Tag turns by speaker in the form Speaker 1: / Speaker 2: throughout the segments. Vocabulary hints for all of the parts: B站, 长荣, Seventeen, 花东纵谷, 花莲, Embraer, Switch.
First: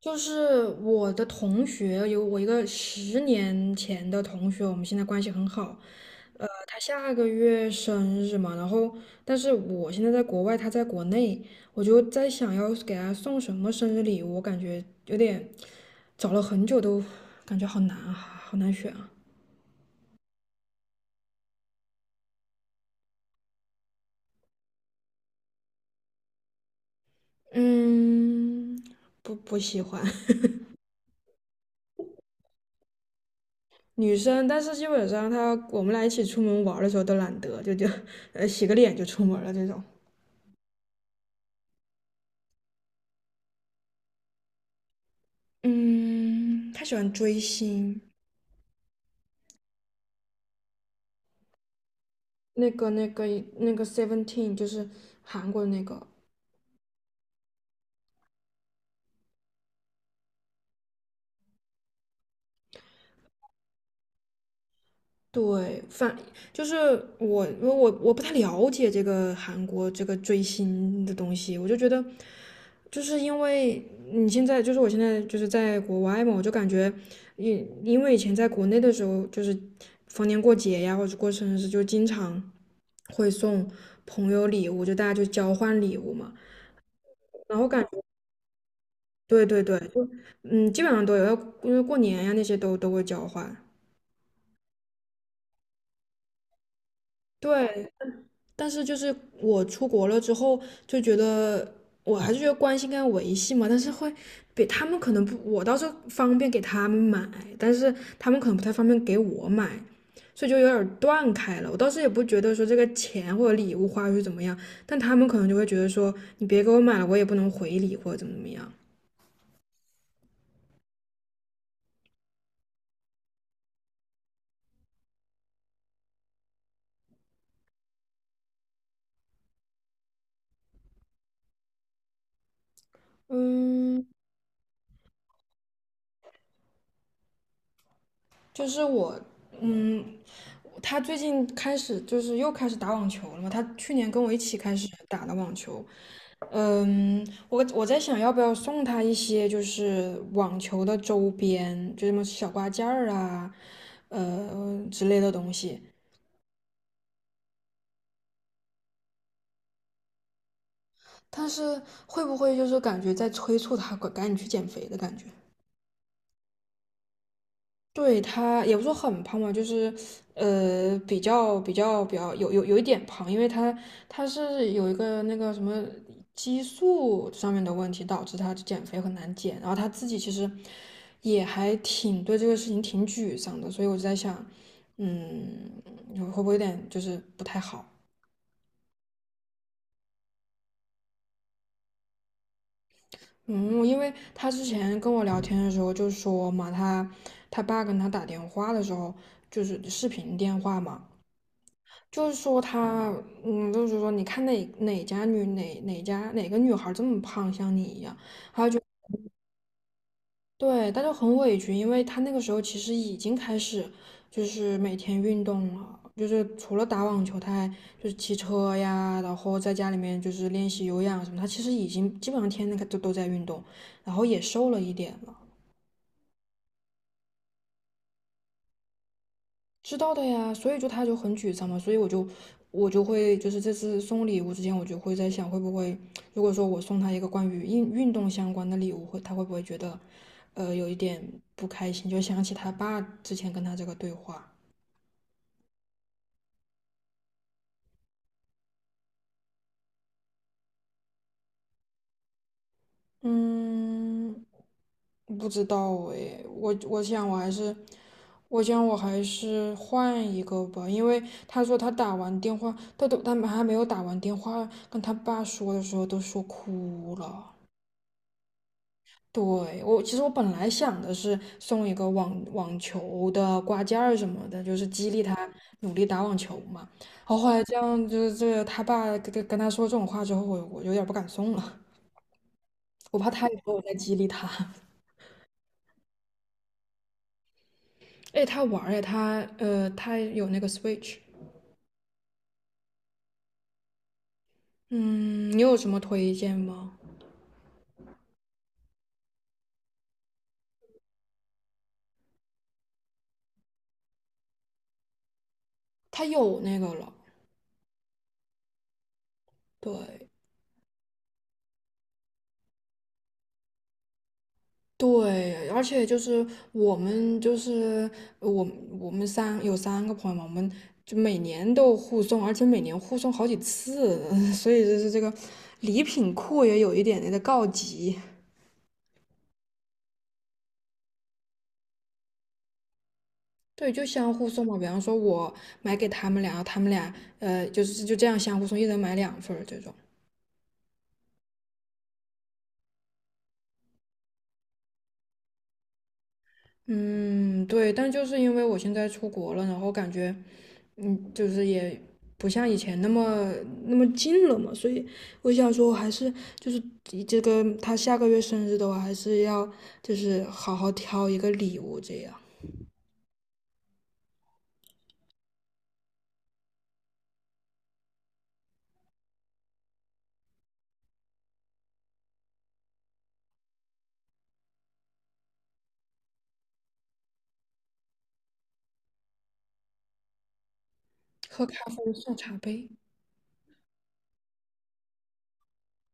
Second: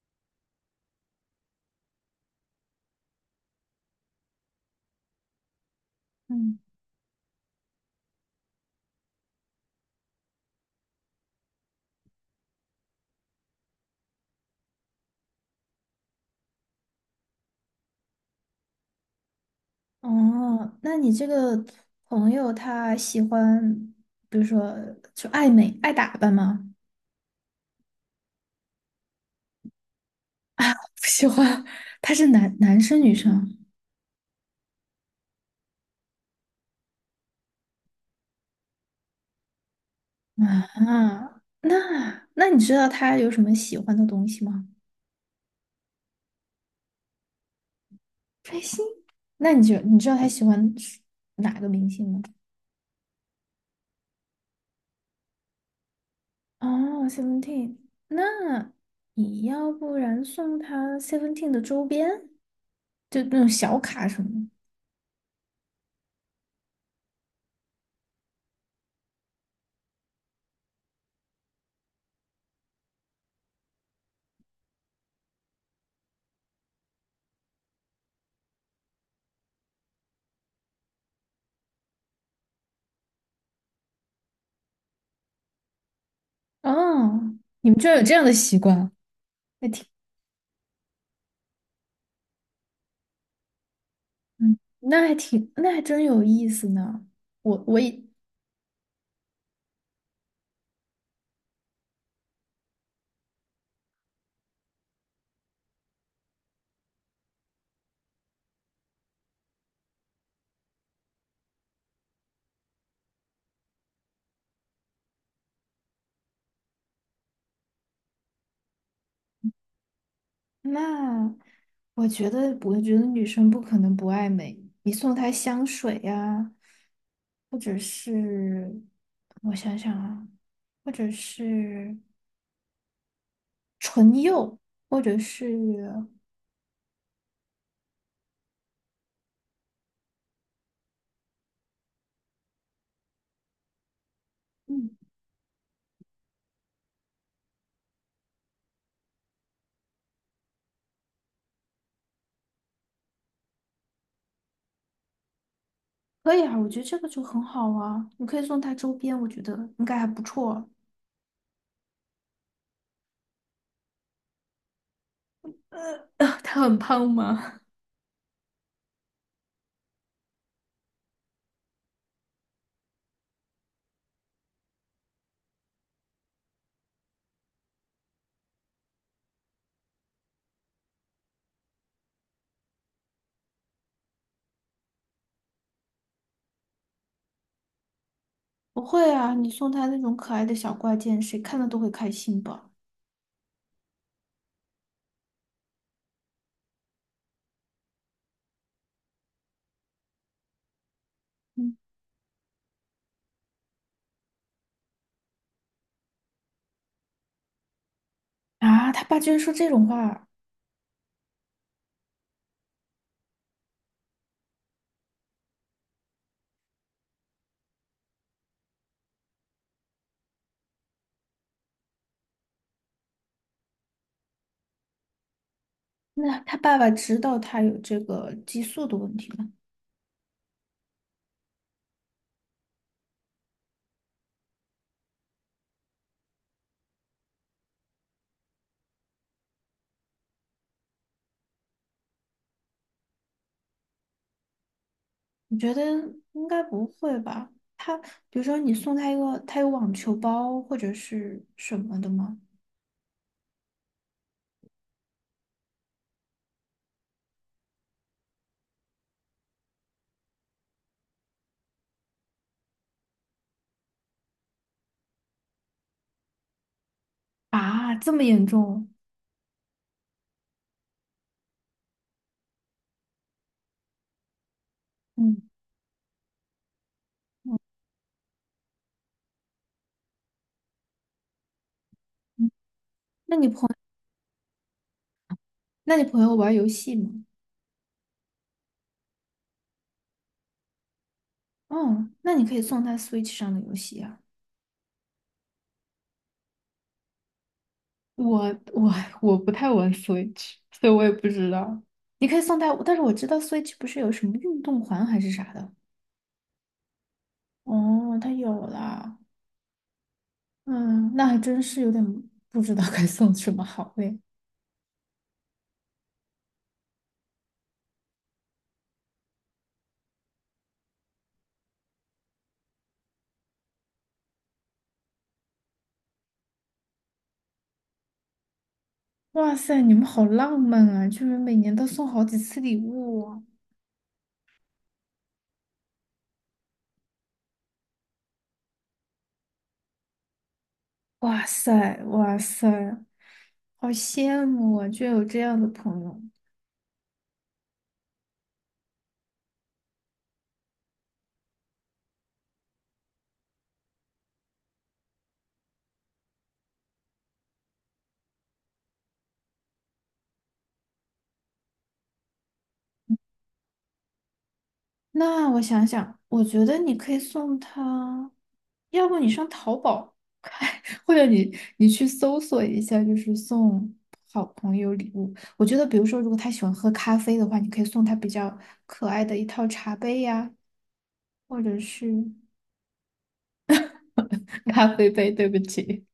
Speaker 1: 就是我的同学，有我一个10年前的同学，我们现在关系很好。
Speaker 2: 嗯，
Speaker 1: 他下个月生日嘛，然后但是我现在在国外，他在国内，我就在想要给他送什么生日礼物，我感觉有点，找了很久都感觉好难啊，好难选啊。
Speaker 2: 哦，那你这个朋友他喜欢，比如说就爱美、爱打扮吗？
Speaker 1: 嗯，不喜欢。
Speaker 2: 不喜欢，他是男生女生
Speaker 1: 女生，但是基本上她我们俩一起出门玩儿的时候都懒得，就洗个脸就出门了这种。
Speaker 2: 啊？那你知道他有什么喜欢的东西吗？
Speaker 1: 嗯，他喜欢追星，
Speaker 2: 追星？那你知道他喜欢哪个明星吗？
Speaker 1: 那个、那个、那个 Seventeen 就是韩国的那个。
Speaker 2: 哦，Seventeen，那你要不然送他 Seventeen 的周边，就那种小卡什么的。
Speaker 1: 对，就是我，因为我不太了解这个韩国这个追星的东西，我就觉得，就是因为你现在就是我现在就是在国外嘛，我就感觉，因为以前在国内的时候，就是逢年过节呀，或者过生日，就经常会送朋友礼物，就大家就交换礼物嘛，
Speaker 2: 哦，
Speaker 1: 然后
Speaker 2: 你们
Speaker 1: 感
Speaker 2: 居然
Speaker 1: 觉，
Speaker 2: 有这样的习惯。
Speaker 1: 对对
Speaker 2: 那
Speaker 1: 对。
Speaker 2: 挺。
Speaker 1: 嗯，基本上都有，要因为过年呀、那些都会交换。
Speaker 2: 嗯，那还真有意思呢。我我
Speaker 1: 对，
Speaker 2: 也
Speaker 1: 但是就是我出国了之后，就觉得我还是觉得关系应该维系嘛，但是会比他们可能不，我倒是方便给他们买，但是他们可能不太方便给我买，所以就有点儿断开了。我倒是也不觉得说这个钱或者礼物花出去怎么样，但他们可能就会觉得说你别给我买了，我也不能回礼或者怎么怎么样。
Speaker 2: 那，我觉得女生不可能不爱美。你送她香水呀、或者是我想想啊，或者是
Speaker 1: 嗯，
Speaker 2: 唇釉，或者是
Speaker 1: 就是我，嗯，他最近开始就是又开始打网球了嘛。他去年跟我一起开始
Speaker 2: 嗯，
Speaker 1: 打的网球，嗯，我在想要不要送他一些就是网球的周边，就什么小挂件儿啊，之类的东西。
Speaker 2: 可以啊，我觉得这个就很好啊。你可以送她周边，我觉得应该还不错。
Speaker 1: 但是会不会就是感觉在催促他赶紧去减肥的感觉？
Speaker 2: 她很胖吗？
Speaker 1: 对他也不说很胖吧，就是比较有一点胖，因为他是有一个那个什么激素上面的问题，导致他减肥很难减。然后他自己其实也还挺对这个事情挺沮丧的，所以我就在想，嗯，会不会有点就是不太好？
Speaker 2: 不会啊，你送她那种可爱的小挂件，谁看了都会开心吧。
Speaker 1: 嗯，因为他之前跟我聊天的时候就说嘛，他他爸跟他打电话的时候就是视频电话嘛。
Speaker 2: 嗯。
Speaker 1: 就是说他，嗯，就是说你看哪哪家女哪哪家哪个女孩这么胖，像你一样，
Speaker 2: 啊，他爸居然说这种话，
Speaker 1: 对，他就很委屈，因为他那个时候其实已经开始就是每天运动了，就是除了打网球，他还就是骑车呀，然后在家里面就是练习有氧什么，他其实已经基本上天天都在运动，然后也瘦了一点了。
Speaker 2: 那他爸爸知道他有这个激素的问题吗？
Speaker 1: 知道的呀，所以就他就很沮丧嘛，所以我就会就是这次送礼物之前，我就会在想会不会，如果说我送他一个关于运动相关的礼物，会他会不会觉得，有一点不开心，就想起他爸之前跟他这个对话。
Speaker 2: 我觉得应该不会吧。他比如说你送他一个，他有网球包或者是什么的吗？
Speaker 1: 嗯，不知道诶，我想我还是，我想我还是换一个吧，因为他说他打完电话，他还没有打完电话跟他爸说的时候都说哭了。
Speaker 2: 啊，这么严重？
Speaker 1: 对，我其实我本来想的是送一个网球的挂件儿什么的，就是激励他
Speaker 2: 嗯，
Speaker 1: 努力打网球嘛。然后后来这样，就是这个他爸跟他说这种话之后，我有点不敢送了，
Speaker 2: 嗯
Speaker 1: 我怕
Speaker 2: 那
Speaker 1: 他
Speaker 2: 你
Speaker 1: 以
Speaker 2: 朋
Speaker 1: 后我再激励他。
Speaker 2: 那你朋友玩游戏吗？
Speaker 1: 哎，他玩儿。哎，他有那个 Switch。
Speaker 2: 哦，那你可以送他 Switch 上的游戏啊。
Speaker 1: 嗯，你有什么推荐吗？
Speaker 2: 我我我不太玩 Switch，所以我也不知道。你可以送他，但是我知道 Switch 不是有什么运动环还是啥的。
Speaker 1: 他有那个了，
Speaker 2: 哦，他有了。
Speaker 1: 对。
Speaker 2: 嗯，那还真是有点不知道该送什么好嘞。
Speaker 1: 对，而且就是我们就是我我们三有3个朋友嘛，我们就每年都互送，而且每年互送好几次，所以就是这个礼品库也有一点点的告急。
Speaker 2: 哇塞，你们好浪漫啊，居然每年都送好几次礼物啊！
Speaker 1: 对，就相互送嘛，比方说我买给他们俩，他们俩就是就这样相互送，一人买2份儿这种。
Speaker 2: 哇塞，哇塞，好羡慕啊，居然有这样的朋友。
Speaker 1: 嗯，对，但就是因为我现在出国了，然后感觉嗯，就是也不像以前那么近了嘛，所以我想说，我还是就是以这个他下个月生日的话，还是要就是好好挑一个礼物，这样。
Speaker 2: 那我想想，我觉得你可以送他，要不你上淘宝看，或者你去搜索一下，就是送好朋友礼物。我觉得，比如说，如果他喜欢喝咖啡的话，你可以送他比较可爱的一套茶杯呀、或
Speaker 1: 喝咖
Speaker 2: 者
Speaker 1: 啡
Speaker 2: 是
Speaker 1: 送茶杯。
Speaker 2: 咖啡杯，对不起。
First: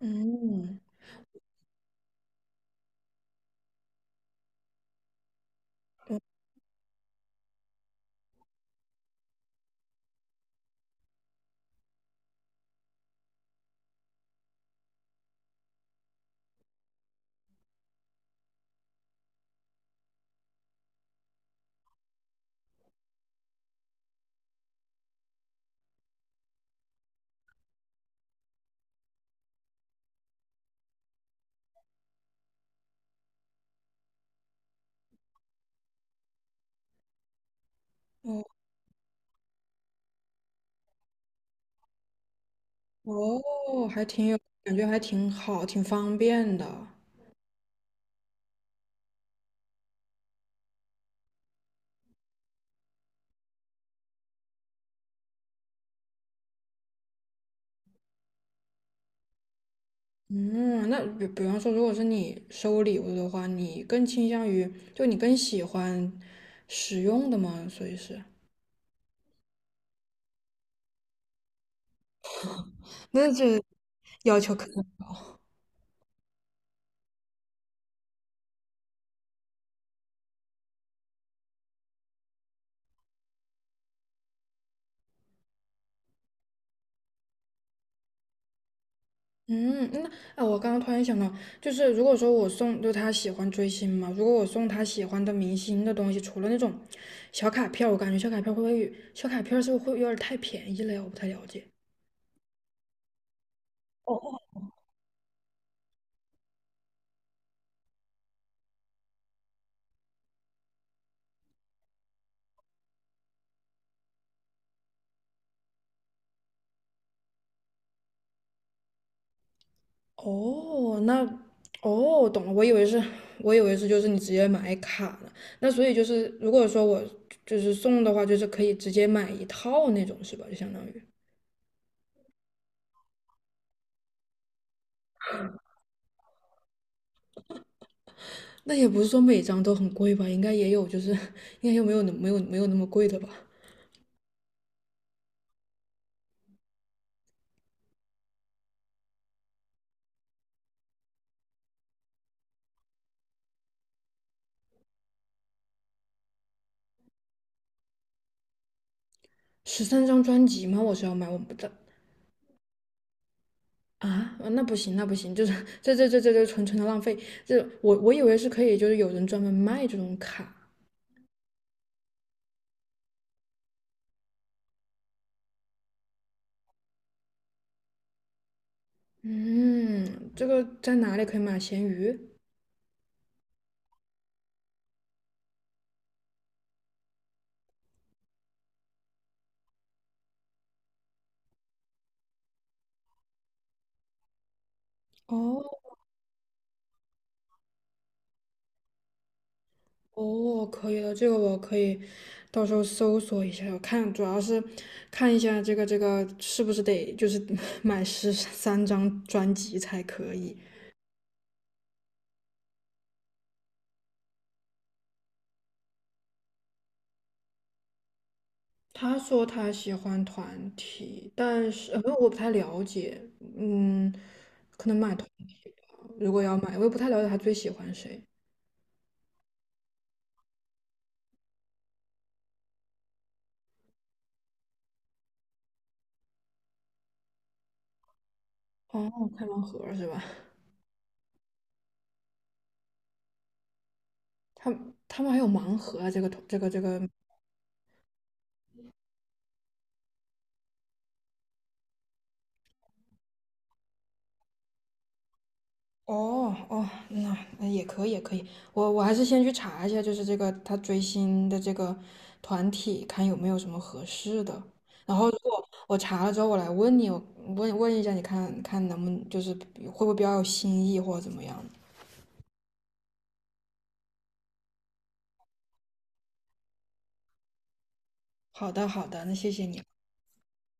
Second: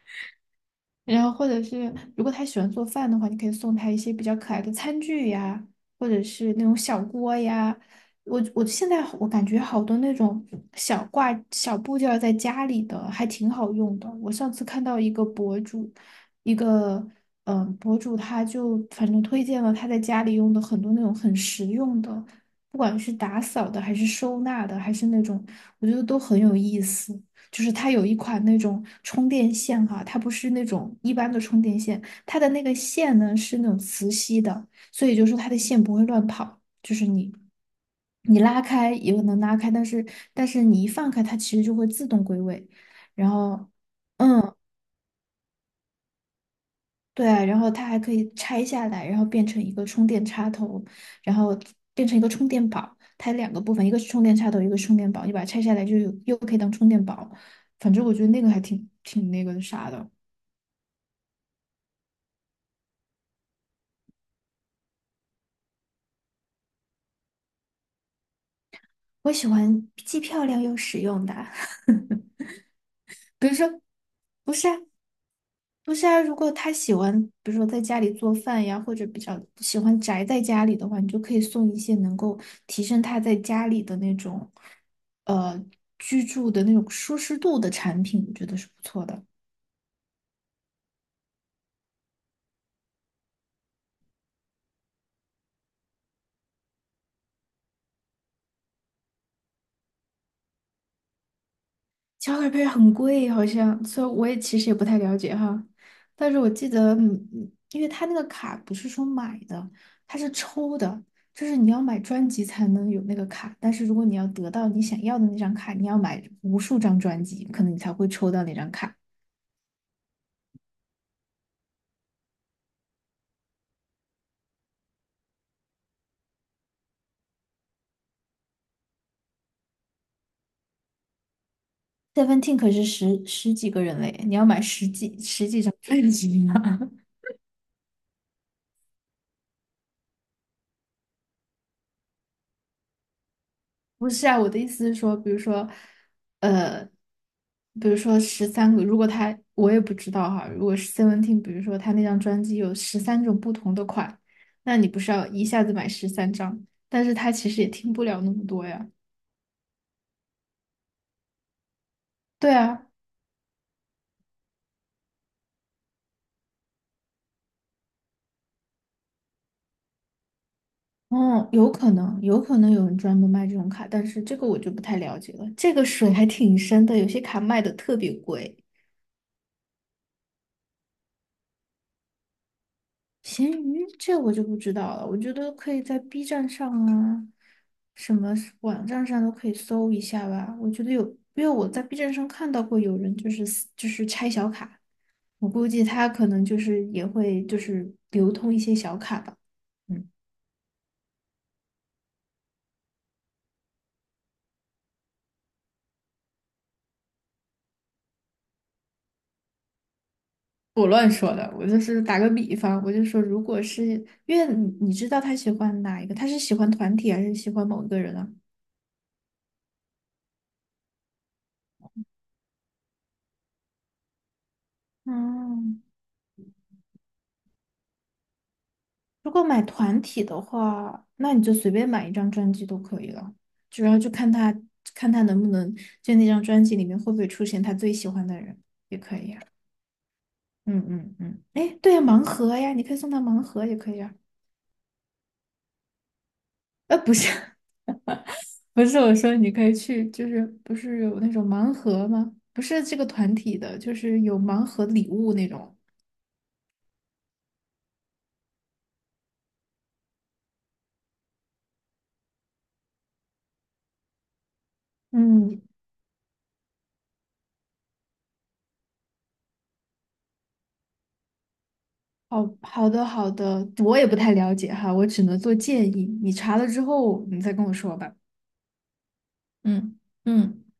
Speaker 1: 嗯，
Speaker 2: 然后或者是如果他喜欢做饭的话，你可以送他一些比较可爱的餐具呀，或者是那种小锅呀。我现在我感觉好多那种小部件儿在家里的还挺好用的。我上次看到一个博主，一个他就反正推荐了他在家里用的很多那种很实用的，不管是打扫的还是收纳的，还是那种我觉得都很有意思。就是它有一款那种充电线哈、它不是那种一般的充电线，它的那个线呢是那种磁吸的，所以就是它的线不会乱跑，就是你拉开也能拉开，但是你一放开它其实就会自动归位，然
Speaker 1: 哦，
Speaker 2: 后
Speaker 1: 还挺有
Speaker 2: 嗯
Speaker 1: 感觉，还挺好，挺方便的。
Speaker 2: 对啊，然后它还可以拆下来，然后变成一个充电插头，然后变成一个充电宝，它有两个部分，一个是充电插头，一个是充电宝，你把它拆下来就又可以当充电宝，反正我觉得那个还挺那个啥的。
Speaker 1: 嗯，那比方说，如果是你收礼物的话，你更倾向于就你更喜欢实用的吗？所以是，
Speaker 2: 我喜欢既漂亮又实用的，
Speaker 1: 那
Speaker 2: 比如
Speaker 1: 这
Speaker 2: 说，
Speaker 1: 要
Speaker 2: 不
Speaker 1: 求可。
Speaker 2: 是啊，不是啊，如果他喜欢，比如说在家里做饭呀，或者比较喜欢宅在家里的话，你就可以送一些能够提升他在家里的那种，呃，居住的那种舒适度的产品，我觉得是不错的。
Speaker 1: 嗯，那啊，我刚刚突然想到，就是如果说我送，就他喜欢追星嘛，如果我送他喜欢的明星的东西，除了那种小卡片儿，我感觉小卡片儿会不会小卡片儿是不是会有点儿太便宜了呀？我不太了解。
Speaker 2: 小卡力配很贵，好像，所以我也其实也不太了解哈。但是我记得，嗯，因为他那个卡不是说买的，它是抽的，就是你要买专辑才能有那个卡。但是如果你要得到你想要的那张卡，你要买无数张专辑，可能你才会抽到那张卡。
Speaker 1: 哦，那哦，懂了，我以为是，我以为是就是你直接买卡呢。那所以就是，如果说我就是送的话，就是可以直接买一套那种是吧？就相当于，
Speaker 2: Seventeen 可是十几个人嘞，你要买十几张专辑呢。
Speaker 1: 那也不是说每张都很贵吧，应该也有就是，应该又没有那么贵的吧。
Speaker 2: 不是啊，我的意思是说，比如说，呃，十三个，如果他我也不知道哈，如果是 Seventeen，比如说他那张专辑有13种不同的款，那你不是要一下子买13张？但是他其实也听不了那么多呀。
Speaker 1: 十三张专辑吗？我是要买，我不知道。
Speaker 2: 对啊，
Speaker 1: 啊，那不行，那不行，就是这纯纯的浪费。这我以为是可以，就是有人专门卖这种卡。
Speaker 2: 嗯，有可能有人专门卖这种卡，但是这个我就不太了解了。这个水还挺深的，有些卡卖的特别贵。
Speaker 1: 嗯，这个在哪里可以买？闲鱼？
Speaker 2: 闲鱼这我就不知道了，我觉得可以在 B 站上啊，什么是网站上都可以搜一下吧。我觉得有，因为我在 B 站上看到过有人就是撕就是拆小卡，我估
Speaker 1: 哦
Speaker 2: 计他可能就是也会就是流通一些小卡吧。嗯，
Speaker 1: 哦，可以的，这个我可以到时候搜索一下，我看主要是看一下这个这个是不是得就是 买13张专辑才可以。
Speaker 2: 我乱说的，我就是打个比方，我就说，如果是因为你知道他喜欢哪一个，他是喜欢团体还是喜欢某一个人啊？
Speaker 1: 他说他喜欢团体，但是我不太了解，嗯，可能买团体吧。
Speaker 2: 嗯。
Speaker 1: 如果要买，我也不太了解他最喜欢谁。
Speaker 2: 如果买团体的话，那你就随便买一张专辑都可以了，主要就看他能不能就那张专辑里面会不会出现他最喜欢的人，也
Speaker 1: 哦，
Speaker 2: 可以啊。
Speaker 1: 开盲盒是吧？
Speaker 2: 嗯嗯嗯，哎，对呀，盲盒呀，你可以送他盲盒也可以啊。
Speaker 1: 他他们还有盲盒啊，这个这个这个。
Speaker 2: 不是 不是，我说你可以去，就是不是有那种盲盒吗？不是这个团体的，就是有盲盒礼物那种。
Speaker 1: 哦哦，那也可以也可以，我还是先去查一下，就是这个他追星的这个团体，看有没有什么合适的。然后如
Speaker 2: 嗯，
Speaker 1: 果我查了之后，我来问你，我一下，你看看能不能就是会不会比较有新意或者怎么样？
Speaker 2: 好的，我也不太了解哈，我只能做建议。你查了之后，你再跟我说吧。
Speaker 1: 好的，好的，那谢谢你。
Speaker 2: 嗯嗯。